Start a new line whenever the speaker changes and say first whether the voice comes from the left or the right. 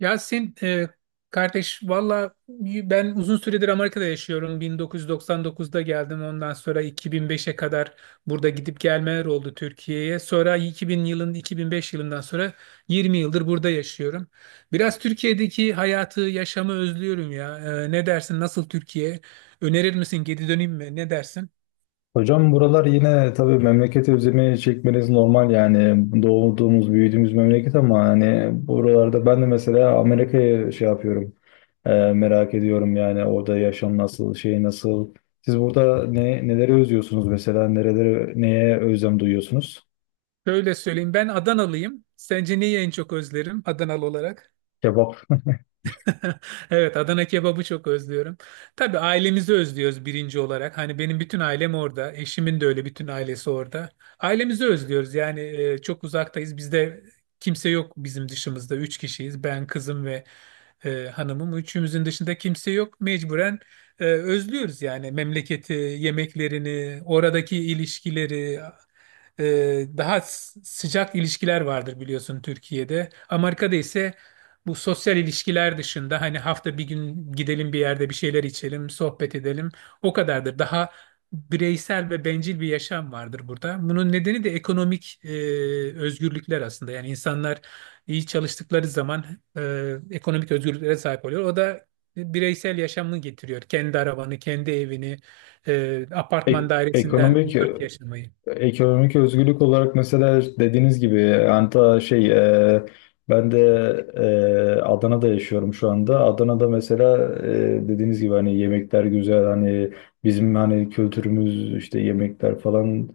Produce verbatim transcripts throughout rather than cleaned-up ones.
right: Yasin e, kardeş, valla ben uzun süredir Amerika'da yaşıyorum. bin dokuz yüz doksan dokuzda geldim. Ondan sonra iki bin beşe kadar burada gidip gelmeler oldu Türkiye'ye. Sonra iki bin yılın iki bin beş yılından sonra yirmi yıldır burada yaşıyorum. Biraz Türkiye'deki hayatı, yaşamı özlüyorum ya. E, ne dersin? Nasıl Türkiye? Önerir misin? Geri döneyim mi? Ne dersin?
left: Hocam buralar yine tabii memleketi özlemi çekmeniz normal yani doğduğumuz büyüdüğümüz memleket. Ama hani buralarda ben de mesela Amerika'ya şey yapıyorum, e, merak ediyorum yani orada yaşam nasıl, şey nasıl siz burada ne neleri özlüyorsunuz mesela, nereleri, neye özlem duyuyorsunuz?
right: Şöyle söyleyeyim. Ben Adanalıyım. Sence neyi en çok özlerim Adanalı olarak?
left: Kebap.
right: Evet, Adana kebabı çok özlüyorum. Tabii ailemizi özlüyoruz birinci olarak. Hani benim bütün ailem orada. Eşimin de öyle bütün ailesi orada. Ailemizi özlüyoruz. Yani e, çok uzaktayız. Bizde kimse yok bizim dışımızda. Üç kişiyiz. Ben, kızım ve e, hanımım. Üçümüzün dışında kimse yok. Mecburen e, özlüyoruz yani memleketi, yemeklerini, oradaki ilişkileri. Ee, daha s- sıcak ilişkiler vardır biliyorsun Türkiye'de. Amerika'da ise bu sosyal ilişkiler dışında hani hafta bir gün gidelim, bir yerde bir şeyler içelim, sohbet edelim. O kadardır. Daha bireysel ve bencil bir yaşam vardır burada. Bunun nedeni de ekonomik e, özgürlükler aslında. Yani insanlar iyi çalıştıkları zaman e, ekonomik özgürlüklere sahip oluyor. O da bireysel yaşamını getiriyor. Kendi arabanı, kendi evini, e, apartman
left: Ek-
right: dairesinden
left: ekonomik
right: uzak yaşamayı.
left: Ekonomik özgürlük olarak mesela dediğiniz gibi anta şey e, ben de e, Adana'da yaşıyorum şu anda. Adana'da mesela e, dediğiniz gibi hani yemekler güzel, hani bizim hani kültürümüz işte, yemekler falan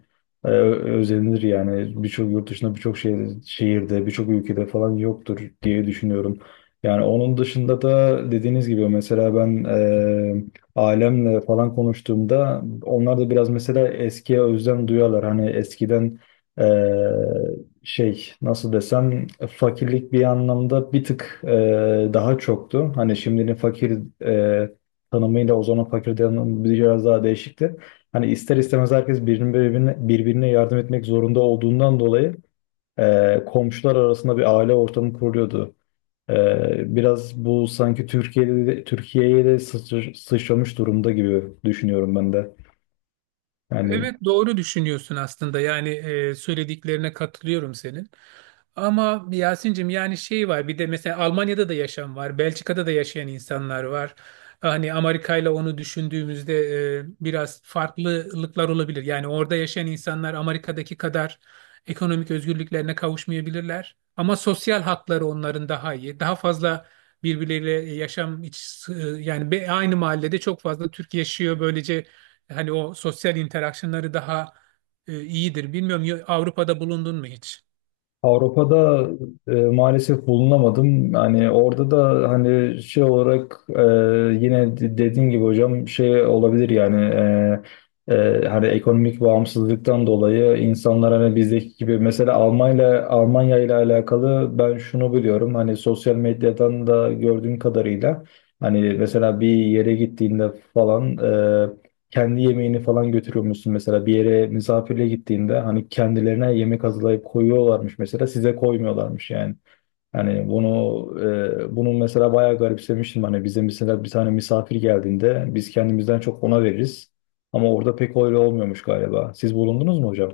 left: e, ö- özenilir yani, birçok yurt dışında birçok şehir, şehirde, birçok ülkede falan yoktur diye düşünüyorum. Yani onun dışında da dediğiniz gibi mesela ben e, ailemle falan konuştuğumda onlar da biraz mesela eskiye özlem duyuyorlar. Hani eskiden eee, şey, nasıl desem, fakirlik bir anlamda bir tık eee, daha çoktu. Hani şimdinin fakir eee, tanımıyla o zaman fakir tanımı biraz daha değişikti. Hani ister istemez herkes birbirine, birbirine, birbirine yardım etmek zorunda olduğundan dolayı eee, komşular arasında bir aile ortamı kuruluyordu. Ee, biraz bu sanki Türkiye'de Türkiye'ye de sıçr- sıçramış durumda gibi düşünüyorum ben de. Yani
right: Evet, doğru düşünüyorsun aslında. Yani e, söylediklerine katılıyorum senin. Ama Yasin'cim, yani şey var bir de, mesela Almanya'da da yaşam var, Belçika'da da yaşayan insanlar var. Hani Amerika ile onu düşündüğümüzde e, biraz farklılıklar olabilir. Yani orada yaşayan insanlar Amerika'daki kadar ekonomik özgürlüklerine kavuşmayabilirler. Ama sosyal hakları onların daha iyi. Daha fazla birbirleriyle yaşam, iç, ıı, yani be- aynı mahallede çok fazla Türk yaşıyor, böylece hani o sosyal interaksiyonları daha e, iyidir. Bilmiyorum, yo- Avrupa'da bulundun mu hiç?
left: Avrupa'da e, maalesef bulunamadım. Yani orada da hani şey olarak, e, yine de- dediğin gibi hocam şey olabilir yani. E, e, hani ekonomik bağımsızlıktan dolayı insanlar hani bizdeki gibi, mesela Almanya Almanya ile alakalı ben şunu biliyorum, hani sosyal medyadan da gördüğüm kadarıyla, hani mesela bir yere gittiğinde falan e, kendi yemeğini falan götürüyor musun, mesela bir yere misafirle gittiğinde hani kendilerine yemek hazırlayıp koyuyorlarmış, mesela size koymuyorlarmış yani. Hani bunu e, bunu mesela bayağı garipsemiştim, hani bize mesela bir tane misafir geldiğinde biz kendimizden çok ona veririz ama orada pek öyle olmuyormuş galiba. Siz bulundunuz mu hocam?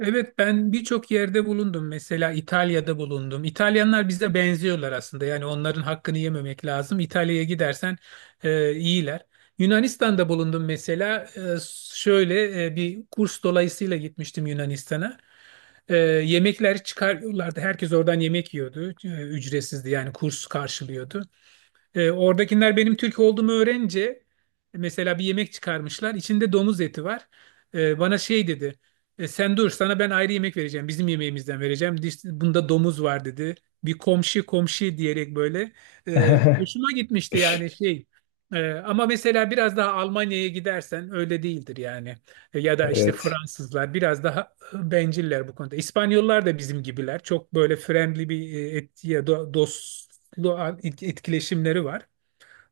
right: Evet, ben birçok yerde bulundum. Mesela İtalya'da bulundum. İtalyanlar bize benziyorlar aslında. Yani onların hakkını yememek lazım. İtalya'ya gidersen e, iyiler. Yunanistan'da bulundum mesela. E, şöyle e, bir kurs dolayısıyla gitmiştim Yunanistan'a. E, yemekler çıkarıyorlardı. Herkes oradan yemek yiyordu. E, ücretsizdi yani, kurs karşılıyordu. E, oradakiler benim Türk olduğumu öğrenince mesela bir yemek çıkarmışlar, İçinde domuz eti var. E, bana şey dedi: "E, Sen dur, sana ben ayrı yemek vereceğim. Bizim yemeğimizden vereceğim. Dis- Bunda domuz var," dedi. Bir komşu komşu diyerek böyle. E, hoşuma gitmişti yani, şey. E, ama mesela biraz daha Almanya'ya gidersen öyle değildir yani. E, ya da işte
left: Evet.
right: Fransızlar biraz daha benciller bu konuda. İspanyollar da bizim gibiler. Çok böyle friendly bir e, et, ya do- dostlu et- etkileşimleri var.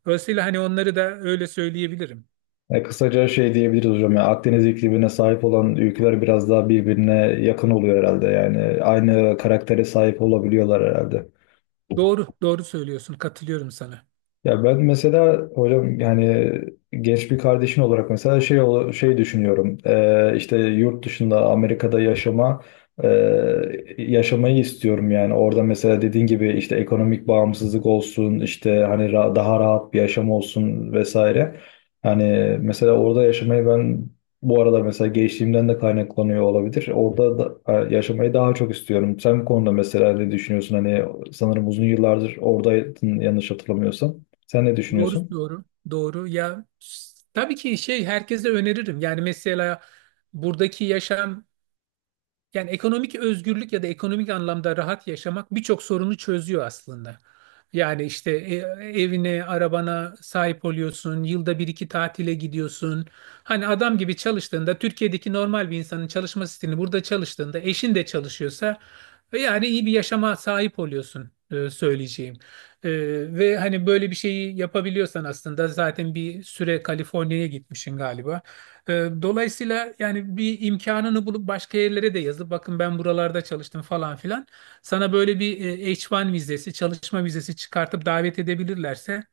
right: Dolayısıyla hani onları da öyle söyleyebilirim.
left: E, kısaca şey diyebiliriz hocam. Yani Akdeniz iklimine sahip olan ülkeler biraz daha birbirine yakın oluyor herhalde. Yani aynı karaktere sahip olabiliyorlar herhalde.
right: Doğru, doğru söylüyorsun. Katılıyorum sana.
left: Ya ben mesela hocam, yani genç bir kardeşin olarak mesela şey ola- şey düşünüyorum. Ee, işte yurt dışında Amerika'da yaşama e, yaşamayı istiyorum yani. Orada mesela dediğin gibi işte ekonomik bağımsızlık olsun, işte hani ra- daha rahat bir yaşam olsun vesaire. Hani mesela orada yaşamayı ben, bu arada mesela gençliğimden de kaynaklanıyor olabilir, orada da, e, yaşamayı daha çok istiyorum. Sen bu konuda mesela ne düşünüyorsun? Hani sanırım uzun yıllardır oradaydın, yanlış hatırlamıyorsam. Sen ne
right: Doğru,
left: düşünüyorsun?
right: doğru, doğru. Ya, s- tabii ki şey, herkese öneririm. Yani mesela buradaki yaşam, yani ekonomik özgürlük ya da ekonomik anlamda rahat yaşamak birçok sorunu çözüyor aslında. Yani işte e, evine, arabana sahip oluyorsun, yılda bir iki tatile gidiyorsun. Hani adam gibi çalıştığında, Türkiye'deki normal bir insanın çalışma stilini burada çalıştığında, eşin de çalışıyorsa e, yani iyi bir yaşama sahip oluyorsun e, söyleyeceğim. E, Ve hani böyle bir şeyi yapabiliyorsan, aslında zaten bir süre Kaliforniya'ya gitmişsin galiba. Ee, Dolayısıyla yani bir imkanını bulup başka yerlere de yazıp, "Bakın, ben buralarda çalıştım," falan filan. Sana böyle bir e, H bir vizesi, çalışma vizesi çıkartıp davet edebilirlerse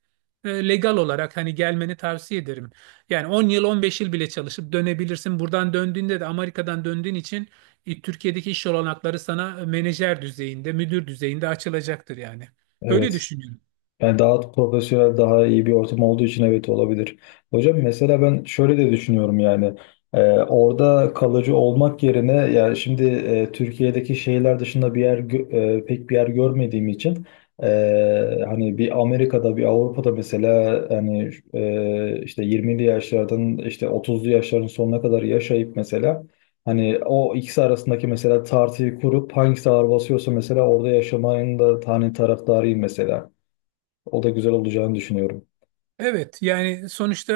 right: e, legal olarak hani gelmeni tavsiye ederim. Yani on yıl, on beş yıl bile çalışıp dönebilirsin. Buradan döndüğünde de, Amerika'dan döndüğün için e, Türkiye'deki iş olanakları sana e, menajer düzeyinde, müdür düzeyinde açılacaktır yani. Öyle
left: Evet.
right: düşünüyorum.
left: Yani daha profesyonel, daha iyi bir ortam olduğu için, evet, olabilir. Hocam mesela ben şöyle de düşünüyorum yani, e, orada kalıcı olmak yerine yani, şimdi e, Türkiye'deki şehirler dışında bir yer gö- e, pek bir yer görmediğim için, e, hani bir Amerika'da, bir Avrupa'da mesela, hani e, işte yirmili yaşlardan işte otuzlu yaşların sonuna kadar yaşayıp mesela, hani o ikisi arasındaki mesela tartıyı kurup hangisi ağır basıyorsa, mesela orada yaşamanın da hani taraftarıyım mesela. O da güzel olacağını düşünüyorum.
right: Evet yani sonuçta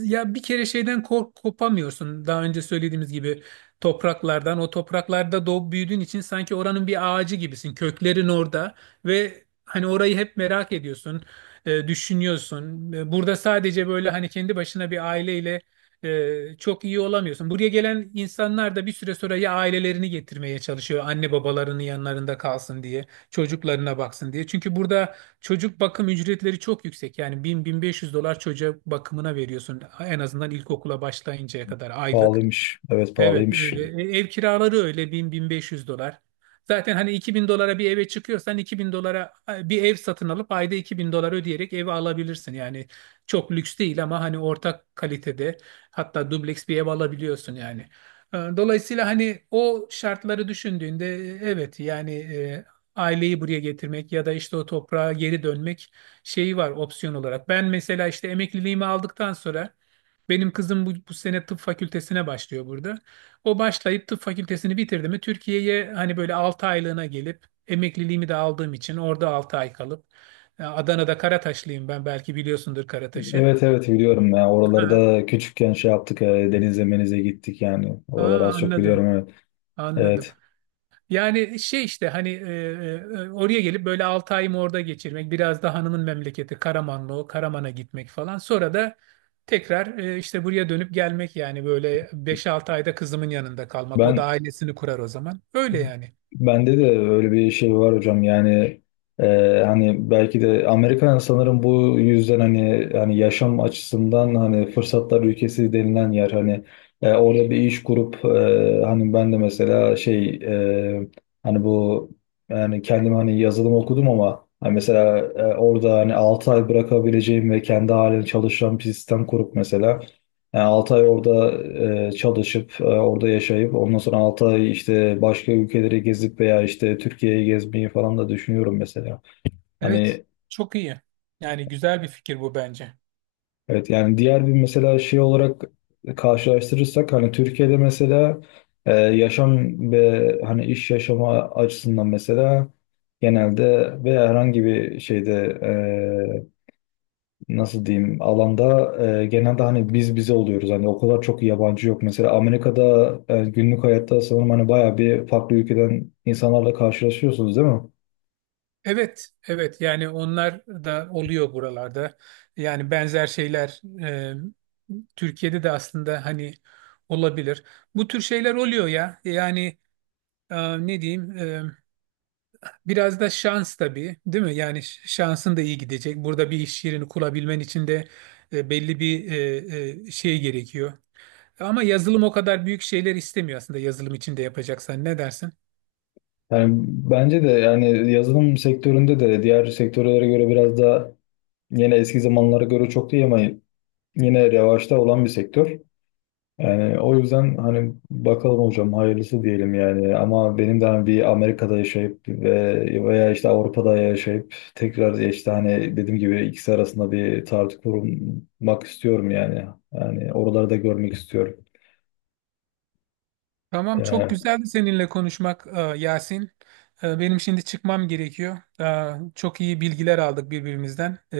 right: e, ya bir kere şeyden kork kopamıyorsun. Daha önce söylediğimiz gibi, topraklardan, o topraklarda doğup büyüdüğün için sanki oranın bir ağacı gibisin. Köklerin orada ve hani orayı hep merak ediyorsun, e, düşünüyorsun. E, Burada sadece böyle hani kendi başına bir aileyle e, çok iyi olamıyorsun. Buraya gelen insanlar da bir süre sonra ya ailelerini getirmeye çalışıyor, anne babalarının yanlarında kalsın diye, çocuklarına baksın diye. Çünkü burada çocuk bakım ücretleri çok yüksek. Yani bin bin beş yüz dolar çocuğa, bakımına veriyorsun, en azından ilkokula başlayıncaya kadar, aylık.
left: Pahalıymış. Evet,
right: Evet,
left: pahalıymış.
right: öyle. E, Ev kiraları öyle, bin bin beş yüz dolar. Zaten hani iki bin dolara bir eve çıkıyorsan, iki bin dolara e, bir ev satın alıp ayda iki bin dolar ödeyerek evi alabilirsin. Yani çok lüks değil ama hani ortak kalitede, hatta dubleks bir ev alabiliyorsun yani. E, Dolayısıyla hani o şartları düşündüğünde e, evet, yani e, aileyi buraya getirmek ya da işte o toprağa geri dönmek şeyi var, opsiyon olarak. Ben mesela işte emekliliğimi aldıktan sonra, benim kızım bu, bu sene tıp fakültesine başlıyor burada. O başlayıp tıp fakültesini bitirdi mi, Türkiye'ye hani böyle altı aylığına gelip, emekliliğimi de aldığım için orada altı ay kalıp e, Adana'da, Karataşlıyım ben, belki biliyorsundur Karataş'ı.
left: Evet, evet, biliyorum ya.
right: Ha,
left: Oralarda küçükken şey yaptık, e, denize menize gittik yani.
right: aa,
left: Oraları az çok biliyorum,
right: anladım,
left: evet.
right: anladım.
left: Evet.
right: Yani şey işte, hani e, e, e, oraya gelip böyle altı ayımı orada geçirmek, biraz da hanımın memleketi Karamanlı, o Karaman'a gitmek falan, sonra da tekrar e, işte buraya dönüp gelmek, yani böyle beş altı ayda kızımın yanında kalmak, o da
left: Ben
right: ailesini kurar o zaman, öyle yani.
left: Bende de öyle bir şey var hocam yani, e, hani belki de Amerika sanırım bu yüzden, hani hani yaşam açısından hani fırsatlar ülkesi denilen yer. Hani e, orada bir iş kurup, e, hani ben de mesela şey e, hani bu yani kendim hani yazılım okudum ama, hani mesela e, orada hani altı ay bırakabileceğim ve kendi halini çalışan bir sistem kurup mesela, yani altı ay orada e, çalışıp, e, orada yaşayıp, ondan sonra altı ay işte başka ülkeleri gezip veya işte Türkiye'yi gezmeyi falan da düşünüyorum mesela.
right: Evet,
left: Hani
right: çok iyi. Yani güzel bir fikir bu bence.
left: evet, yani diğer bir mesela şey olarak karşılaştırırsak, hani Türkiye'de mesela e, yaşam ve hani iş yaşama açısından mesela, genelde veya herhangi bir şeyde, e, nasıl diyeyim, alanda, e, genelde hani biz bize oluyoruz, hani o kadar çok yabancı yok. Mesela Amerika'da e, günlük hayatta sanırım hani bayağı bir farklı ülkeden insanlarla karşılaşıyorsunuz, değil mi?
right: Evet, evet. Yani onlar da oluyor buralarda. Yani benzer şeyler e, Türkiye'de de aslında hani olabilir. Bu tür şeyler oluyor ya. Yani e, ne diyeyim? E, biraz da şans tabii, değil mi? Yani ş- şansın da iyi gidecek. Burada bir iş yerini kurabilmen için de e, belli bir e, e, şey gerekiyor. Ama yazılım o kadar büyük şeyler istemiyor aslında. Yazılım içinde yapacaksan, ne dersin?
left: Yani bence de yani yazılım sektöründe de diğer sektörlere göre biraz da, yine eski zamanlara göre çok değil ama, yine revaçta olan bir sektör. Yani o yüzden hani bakalım hocam, hayırlısı diyelim yani. Ama benim de hani bir Amerika'da yaşayıp ve veya işte Avrupa'da yaşayıp tekrar, işte hani dediğim gibi ikisi arasında bir tartı kurmak istiyorum yani. Yani oraları da görmek istiyorum.
right: Tamam, çok
left: Ee,
right: güzeldi seninle konuşmak e, Yasin. E, Benim şimdi çıkmam gerekiyor. E, Çok iyi bilgiler aldık birbirimizden. E,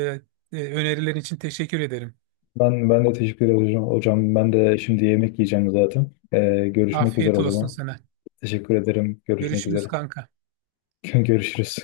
right: e, Önerilerin için teşekkür ederim.
left: ben ben de teşekkür ederim hocam. Hocam ben de şimdi yemek yiyeceğim zaten. Ee, görüşmek üzere
right: Afiyet
left: o
right: olsun
left: zaman.
right: sana.
left: Teşekkür ederim. Görüşmek
right: Görüşürüz
left: üzere.
right: kanka.
left: Görüşürüz.